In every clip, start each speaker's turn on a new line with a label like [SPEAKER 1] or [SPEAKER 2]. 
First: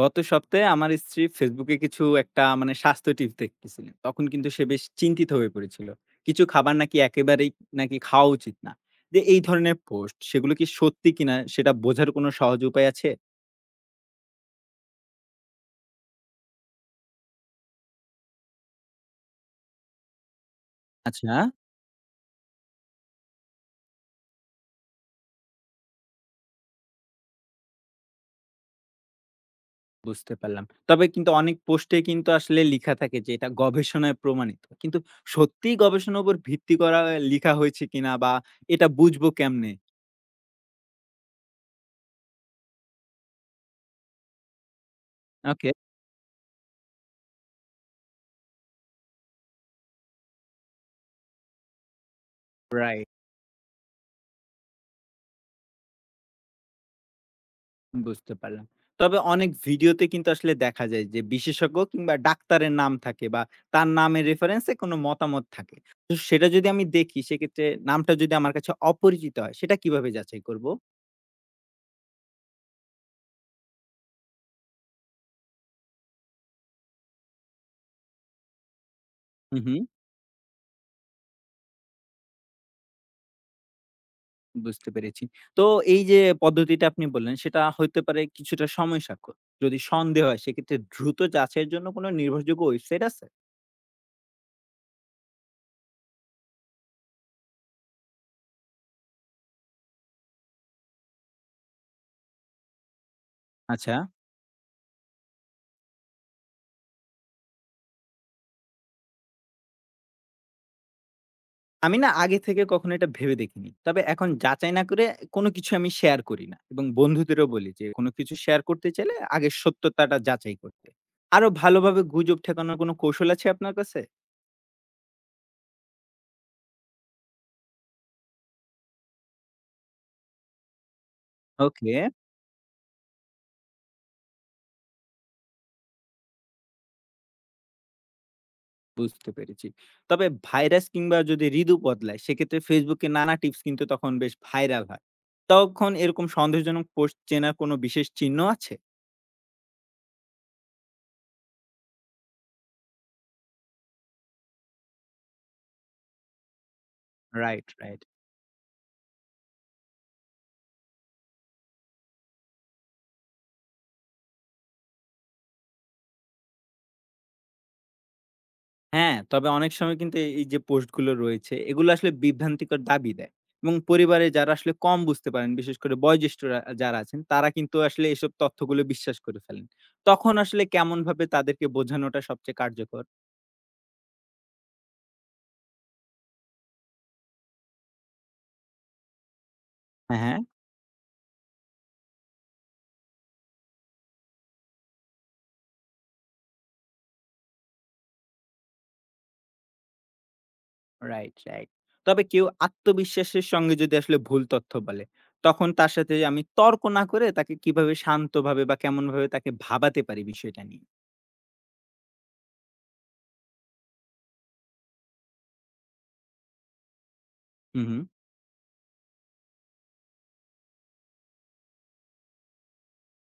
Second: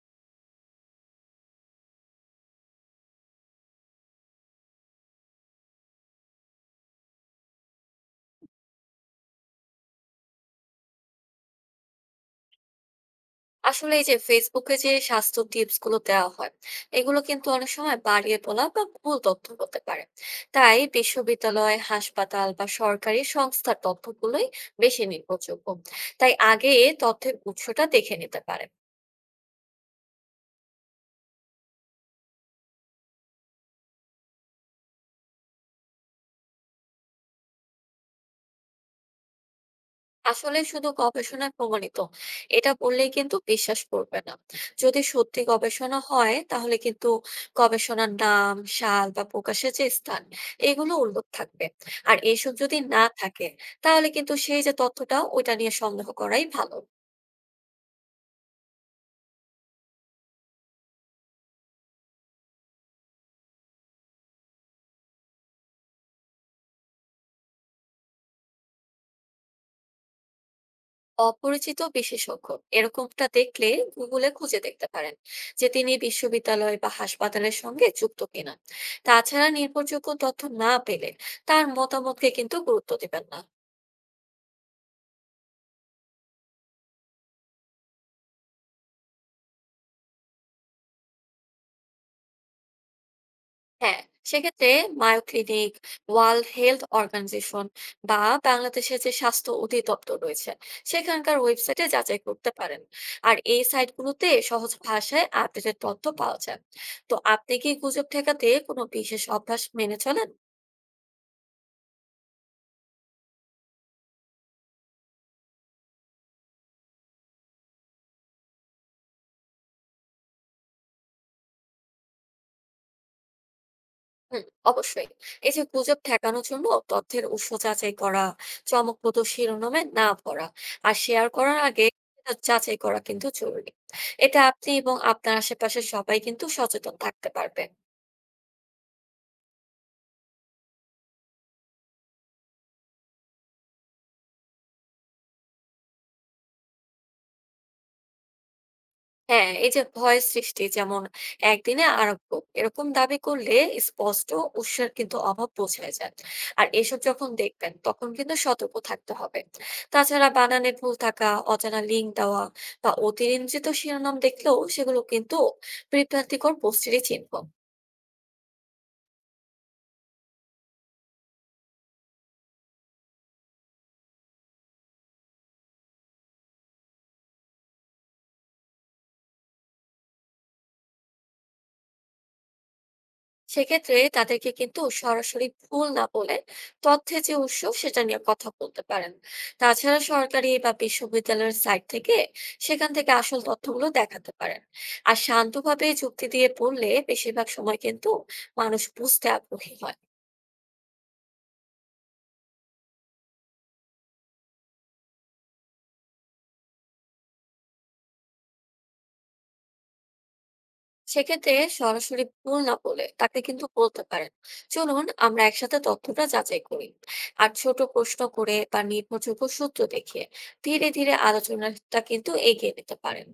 [SPEAKER 1] গত সপ্তাহে আমার স্ত্রী ফেসবুকে কিছু একটা মানে স্বাস্থ্য টিপস দেখতেছিলেন তখন কিন্তু সে বেশ চিন্তিত হয়ে পড়েছিল কিছু খাবার নাকি একেবারেই নাকি খাওয়া উচিত না যে এই ধরনের পোস্ট সেগুলো কি সত্যি কিনা সেটা বোঝার কোনো সহজ উপায় আছে
[SPEAKER 2] আসলে এই যে ফেসবুকে যে স্বাস্থ্য টিপস গুলো দেওয়া হয় এগুলো কিন্তু অনেক সময় বাড়িয়ে তোলা বা ভুল তথ্য হতে পারে। তাই
[SPEAKER 1] আচ্ছা
[SPEAKER 2] বিশ্ববিদ্যালয় হাসপাতাল বা সরকারি সংস্থার তথ্যগুলোই বেশি নির্ভরযোগ্য। তাই আগে তথ্যের উৎসটা দেখে নিতে পারেন।
[SPEAKER 1] বুঝতে পারলাম তবে কিন্তু অনেক পোস্টে কিন্তু আসলে লেখা থাকে যে এটা গবেষণায় প্রমাণিত কিন্তু সত্যি গবেষণার উপর ভিত্তি করা লেখা হয়েছে কিনা বা এটা বুঝবো কেমনে
[SPEAKER 2] আসলে শুধু গবেষণায় প্রমাণিত এটা বললেই কিন্তু বিশ্বাস করবে না। যদি সত্যি
[SPEAKER 1] ওকে
[SPEAKER 2] গবেষণা হয় তাহলে কিন্তু গবেষণার নাম সাল বা প্রকাশের যে স্থান এগুলো উল্লেখ থাকবে। আর এইসব যদি না
[SPEAKER 1] রাইট
[SPEAKER 2] থাকে তাহলে কিন্তু সেই যে তথ্যটা ওইটা নিয়ে সন্দেহ করাই ভালো।
[SPEAKER 1] বুঝতে পারলাম। তবে অনেক ভিডিওতে কিন্তু আসলে দেখা যায় যে বিশেষজ্ঞ কিংবা ডাক্তারের নাম থাকে বা তার নামের রেফারেন্সে কোনো মতামত থাকে। তো সেটা যদি আমি দেখি সেক্ষেত্রে নামটা যদি আমার কাছে অপরিচিত হয় সেটা কিভাবে যাচাই করব?
[SPEAKER 2] অপরিচিত বিশেষজ্ঞ এরকমটা দেখলে গুগলে খুঁজে দেখতে পারেন যে তিনি বিশ্ববিদ্যালয় বা হাসপাতালের সঙ্গে যুক্ত কিনা। তাছাড়া
[SPEAKER 1] হু, হু,
[SPEAKER 2] নির্ভরযোগ্য তথ্য না পেলে তার মতামতকে কিন্তু গুরুত্ব দিবেন না।
[SPEAKER 1] বুঝতে পেরেছি। তো এই যে পদ্ধতিটা আপনি বললেন সেটা হইতে পারে কিছুটা সময় সাপেক্ষ। যদি সন্দেহ হয় সেক্ষেত্রে দ্রুত যাচাইয়ের জন্য কোনো নির্ভরযোগ্য ওয়েবসাইট আছে?
[SPEAKER 2] হ্যাঁ, সেক্ষেত্রে Mayo Clinic, World Health Organization বা বাংলাদেশের যে স্বাস্থ্য অধিদপ্তর রয়েছে সেখানকার ওয়েবসাইটে যাচাই করতে পারেন। আর এই
[SPEAKER 1] আচ্ছা।
[SPEAKER 2] সাইটগুলোতে সহজ ভাষায় আপডেটেড তথ্য পাওয়া যায়। তো আপনি কি গুজব ঠেকাতে কোনো বিশেষ অভ্যাস মেনে চলেন?
[SPEAKER 1] আমি না আগে থেকে কখনো এটা ভেবে দেখিনি। তবে এখন যাচাই না করে কোনো কিছু আমি শেয়ার করি না এবং বন্ধুদেরও বলি যে, "কোনো কিছু শেয়ার করতে চাইলে আগে সত্যতাটা যাচাই করতে।" আরো ভালোভাবে গুজব ঠেকানোর কোনো কৌশল আছে আপনার কাছে?
[SPEAKER 2] হুম, অবশ্যই। এই যে গুজব ঠেকানোর জন্য তথ্যের উৎস যাচাই করা, চমকপ্রদ শিরোনামে না ভরা, আর শেয়ার করার আগে
[SPEAKER 1] ওকে,
[SPEAKER 2] সেটা যাচাই করা কিন্তু জরুরি। এটা আপনি এবং আপনার আশেপাশের সবাই কিন্তু সচেতন থাকতে পারবে।
[SPEAKER 1] বুঝতে পেরেছি। তবে ভাইরাস কিংবা যদি ঋতু বদলায় সেক্ষেত্রে Facebook এ নানা টিপস কিন্তু তখন বেশ ভাইরাল হয়। তখন এরকম সন্দেহজনক পোস্ট চেনার কোনো বিশেষ চিহ্ন আছে?
[SPEAKER 2] হ্যাঁ, এই যে ভয় সৃষ্টি, যেমন একদিনে আরোগ্য এরকম দাবি করলে স্পষ্ট উৎসের কিন্তু অভাব বোঝা যায়। আর এসব যখন
[SPEAKER 1] রাইট,
[SPEAKER 2] দেখবেন
[SPEAKER 1] রাইট।
[SPEAKER 2] তখন কিন্তু সতর্ক থাকতে হবে। তাছাড়া বানানে ভুল থাকা, অজানা লিঙ্ক দেওয়া বা অতিরঞ্জিত শিরোনাম দেখলেও সেগুলো কিন্তু বিভ্রান্তিকর পোস্টেরই চিহ্ন।
[SPEAKER 1] হ্যাঁ, তবে অনেক সময় কিন্তু এই যে পোস্টগুলো রয়েছে, এগুলো আসলে বিভ্রান্তিকর দাবি দেয় এবং পরিবারে যারা আসলে কম বুঝতে পারেন, বিশেষ করে বয়োজ্যেষ্ঠরা যারা আছেন, তারা কিন্তু আসলে এসব তথ্যগুলো বিশ্বাস করে ফেলেন। তখন আসলে কেমনভাবে তাদেরকে বোঝানোটা সবচেয়ে কার্যকর?
[SPEAKER 2] সেক্ষেত্রে তাদেরকে কিন্তু সরাসরি ভুল না বলে তথ্যে যে উৎস সেটা নিয়ে কথা বলতে পারেন। তাছাড়া
[SPEAKER 1] হ্যাঁ, হ্যাঁ।
[SPEAKER 2] সরকারি বা বিশ্ববিদ্যালয়ের সাইট থেকে, সেখান থেকে আসল তথ্যগুলো দেখাতে পারেন। আর শান্তভাবে যুক্তি দিয়ে পড়লে বেশিরভাগ সময় কিন্তু মানুষ বুঝতে আগ্রহী হয়।
[SPEAKER 1] Right, right. তবে কেউ আত্মবিশ্বাসের সঙ্গে যদি আসলে ভুল তথ্য বলে, তখন তার সাথে আমি তর্ক না করে তাকে কিভাবে শান্তভাবে বা কেমনভাবে তাকে ভাবাতে পারি বিষয়টা নিয়ে?
[SPEAKER 2] সেক্ষেত্রে সরাসরি ভুল না বলে তাকে কিন্তু বলতে পারেন, চলুন আমরা একসাথে তথ্যটা যাচাই করি। আর ছোট
[SPEAKER 1] হু, হু।
[SPEAKER 2] প্রশ্ন করে বা নির্ভরযোগ্য সূত্র দেখিয়ে ধীরে ধীরে আলোচনাটা কিন্তু এগিয়ে নিতে পারেন।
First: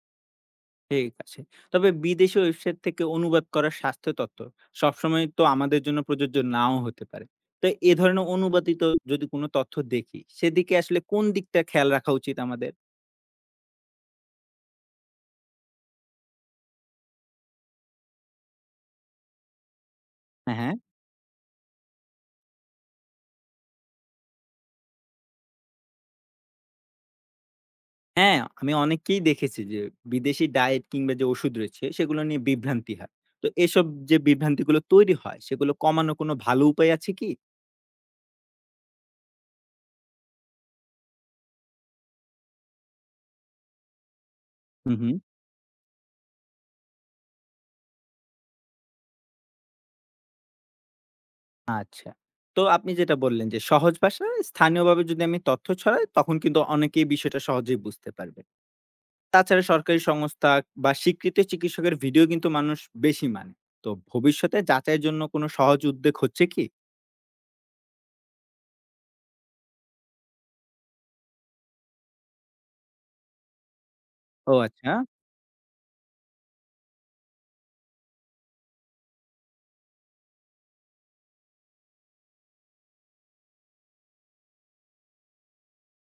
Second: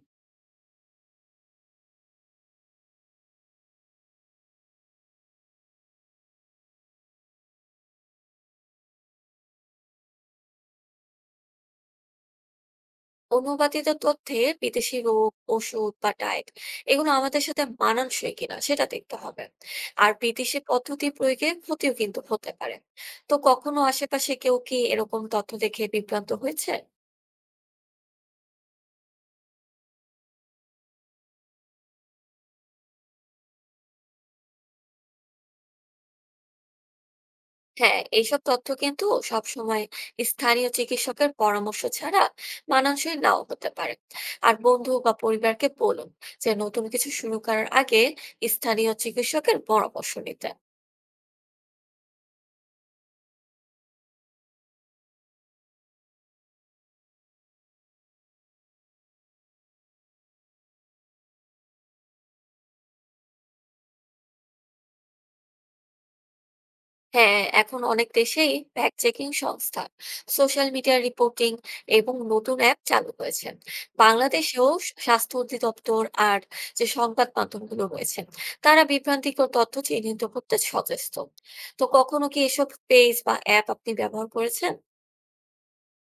[SPEAKER 1] ঠিক আছে। তবে বিদেশি ওয়েবসাইট থেকে অনুবাদ করা স্বাস্থ্য তথ্য সবসময় তো আমাদের জন্য প্রযোজ্য নাও হতে পারে। তো এ ধরনের অনুবাদিত যদি কোনো তথ্য দেখি, সেদিকে আসলে কোন দিকটা খেয়াল রাখা উচিত আমাদের?
[SPEAKER 2] অনুবাদিত তথ্যে বিদেশি রোগ, ওষুধ বা ডায়েট এগুলো আমাদের সাথে মানানসই কিনা সেটা দেখতে হবে। আর
[SPEAKER 1] হ্যাঁ,
[SPEAKER 2] বিদেশি
[SPEAKER 1] হ্যাঁ।
[SPEAKER 2] পদ্ধতি প্রয়োগে ক্ষতিও কিন্তু হতে পারে। তো কখনো আশেপাশে কেউ কি এরকম তথ্য দেখে বিভ্রান্ত হয়েছে?
[SPEAKER 1] হ্যাঁ, আমি অনেককেই দেখেছি যে বিদেশি ডায়েট কিংবা যে ওষুধ রয়েছে সেগুলো নিয়ে বিভ্রান্তি হয়। তো এসব যে বিভ্রান্তিগুলো তৈরি হয় সেগুলো কমানোর কোনো ভালো উপায় আছে কি?
[SPEAKER 2] হ্যাঁ, এইসব তথ্য কিন্তু সবসময় স্থানীয় চিকিৎসকের পরামর্শ ছাড়া মানানসই নাও হতে পারে। আর বন্ধু
[SPEAKER 1] হুম,
[SPEAKER 2] বা
[SPEAKER 1] হুম।
[SPEAKER 2] পরিবারকে বলুন যে নতুন কিছু শুরু করার আগে স্থানীয় চিকিৎসকের পরামর্শ নিতে।
[SPEAKER 1] আচ্ছা। তো আপনি যেটা বললেন যে সহজ ভাষায় স্থানীয়ভাবে যদি আমি তথ্য ছড়াই তখন কিন্তু অনেকেই বিষয়টা সহজেই বুঝতে পারবে। তাছাড়া সরকারি সংস্থা বা স্বীকৃত চিকিৎসকের ভিডিও কিন্তু মানুষ বেশি মানে। তো ভবিষ্যতে যাচাইয়ের জন্য কোনো সহজ উদ্যোগ হচ্ছে কি?
[SPEAKER 2] হ্যাঁ, এখন অনেক দেশেই ফ্যাক্ট চেকিং সংস্থা, সোশ্যাল মিডিয়া রিপোর্টিং এবং নতুন অ্যাপ চালু হয়েছে।
[SPEAKER 1] ও
[SPEAKER 2] বাংলাদেশেও
[SPEAKER 1] আচ্ছা।
[SPEAKER 2] স্বাস্থ্য অধিদপ্তর আর যে সংবাদ মাধ্যমগুলো রয়েছে, তারা বিভ্রান্তিকর তথ্য চিহ্নিত করতে সচেষ্ট। তো কখনো কি এসব পেজ বা অ্যাপ আপনি ব্যবহার করেছেন?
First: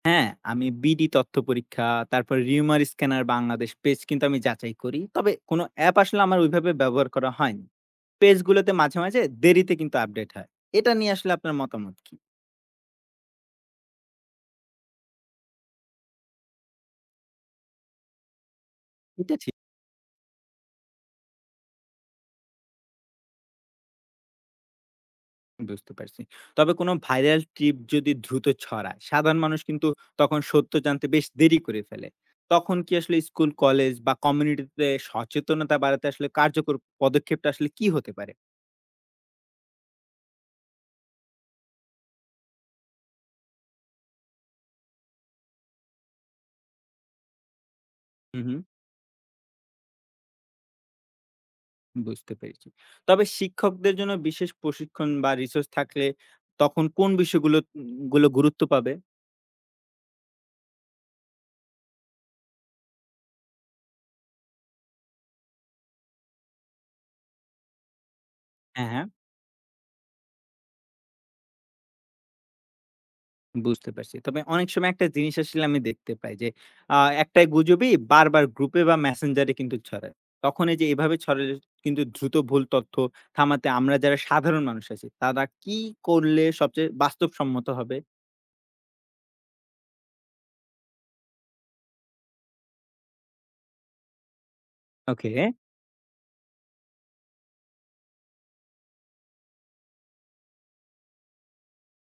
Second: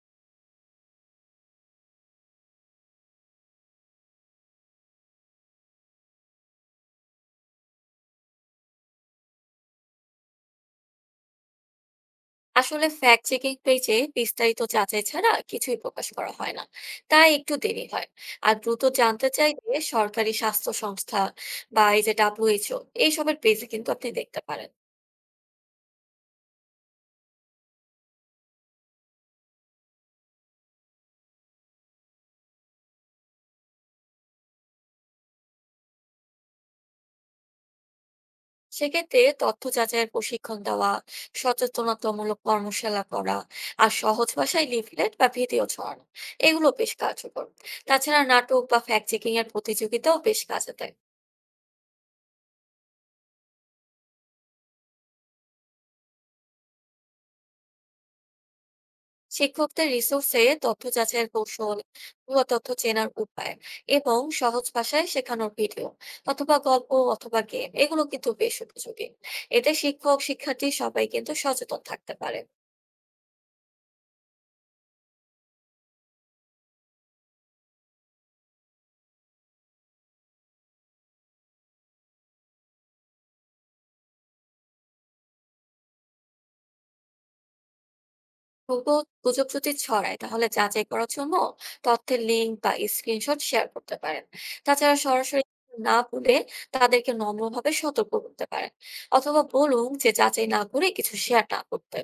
[SPEAKER 1] হ্যাঁ, আমি বিডি তথ্য পরীক্ষা, তারপর রিউমার স্ক্যানার বাংলাদেশ পেজ কিন্তু আমি যাচাই করি। তবে কোনো অ্যাপ আসলে আমার ওইভাবে ব্যবহার করা হয়নি। পেজগুলোতে মাঝে, মাঝে দেরিতে কিন্তু আপডেট হয়। এটা নিয়ে আসলে আপনার মতামত কি?
[SPEAKER 2] আসলে ফ্যাক্ট চেকিং পেজে বিস্তারিত যাচাই ছাড়া কিছুই প্রকাশ করা হয় না, তাই একটু দেরি হয়। আর দ্রুত জানতে
[SPEAKER 1] এটা ঠিক
[SPEAKER 2] চাইলে সরকারি স্বাস্থ্য সংস্থা বা এই যে WHO এইসবের পেজে কিন্তু আপনি দেখতে পারেন।
[SPEAKER 1] বুঝতে পারছি। তবে কোনো ভাইরাল ট্রিপ যদি দ্রুত ছড়ায়, সাধারণ মানুষ কিন্তু তখন সত্য জানতে বেশ দেরি করে ফেলে। তখন কি আসলে স্কুল, কলেজ বা কমিউনিটিতে সচেতনতা বাড়াতে আসলে কার্যকর পদক্ষেপটা আসলে কি হতে পারে?
[SPEAKER 2] সেক্ষেত্রে তথ্য যাচাইয়ের প্রশিক্ষণ দেওয়া, সচেতনতামূলক কর্মশালা করা, আর সহজ ভাষায় লিফলেট বা ভিডিও ছড়ানো, এগুলো বেশ কার্যকর। তাছাড়া
[SPEAKER 1] হুম, হুম।
[SPEAKER 2] নাটক বা ফ্যাক্ট চেকিং এর প্রতিযোগিতাও বেশ কাজে দেয়।
[SPEAKER 1] বুঝতে পেরেছি। তবে শিক্ষকদের জন্য বিশেষ প্রশিক্ষণ বা রিসোর্স থাকলে তখন কোন বিষয়গুলো উম গুলো গুরুত্ব পাবে?
[SPEAKER 2] শিক্ষকদের রিসোর্সে তথ্য যাচাইয়ের কৌশল, ভুয়া তথ্য চেনার উপায় এবং সহজ ভাষায় শেখানোর ভিডিও অথবা গল্প অথবা গেম, এগুলো কিন্তু বেশ
[SPEAKER 1] হ্যাঁ, হ্যাঁ।
[SPEAKER 2] উপযোগী। এতে শিক্ষক শিক্ষার্থী সবাই কিন্তু সচেতন থাকতে পারে।
[SPEAKER 1] বুঝতে পারছি। তবে অনেক সময় একটা জিনিস আসলে আমি দেখতে পাই যে, আ একটা গুজবই বারবার গ্রুপে বা মেসেঞ্জারে কিন্তু ছড়ায়। তখন এই যে এভাবে ছড়ালে কিন্তু দ্রুত ভুল তথ্য থামাতে আমরা যারা সাধারণ মানুষ আছি, তারা কি করলে সবচেয়ে বাস্তবসম্মত হবে?
[SPEAKER 2] ভুয়া গুজব যদি ছড়ায় তাহলে যাচাই করার জন্য তথ্যের লিঙ্ক বা স্ক্রিনশট শেয়ার করতে পারেন। তাছাড়া
[SPEAKER 1] ওকে।
[SPEAKER 2] সরাসরি না বলে তাদেরকে নম্রভাবে সতর্ক করতে পারেন, অথবা বলুন যে যাচাই না করে কিছু শেয়ার না করতে।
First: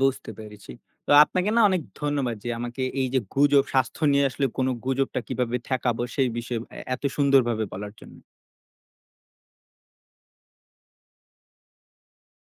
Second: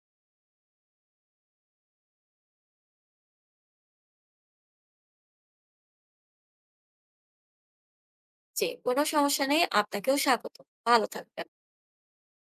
[SPEAKER 1] বুঝতে পেরেছি। তো আপনাকে না অনেক ধন্যবাদ যে আমাকে এই যে গুজব, স্বাস্থ্য নিয়ে আসলে কোন গুজবটা কিভাবে ঠেকাবো সেই বিষয়ে এত সুন্দরভাবে বলার জন্য।
[SPEAKER 2] জি, কোনো সমস্যা নেই। আপনাকেও স্বাগত। ভালো থাকবেন।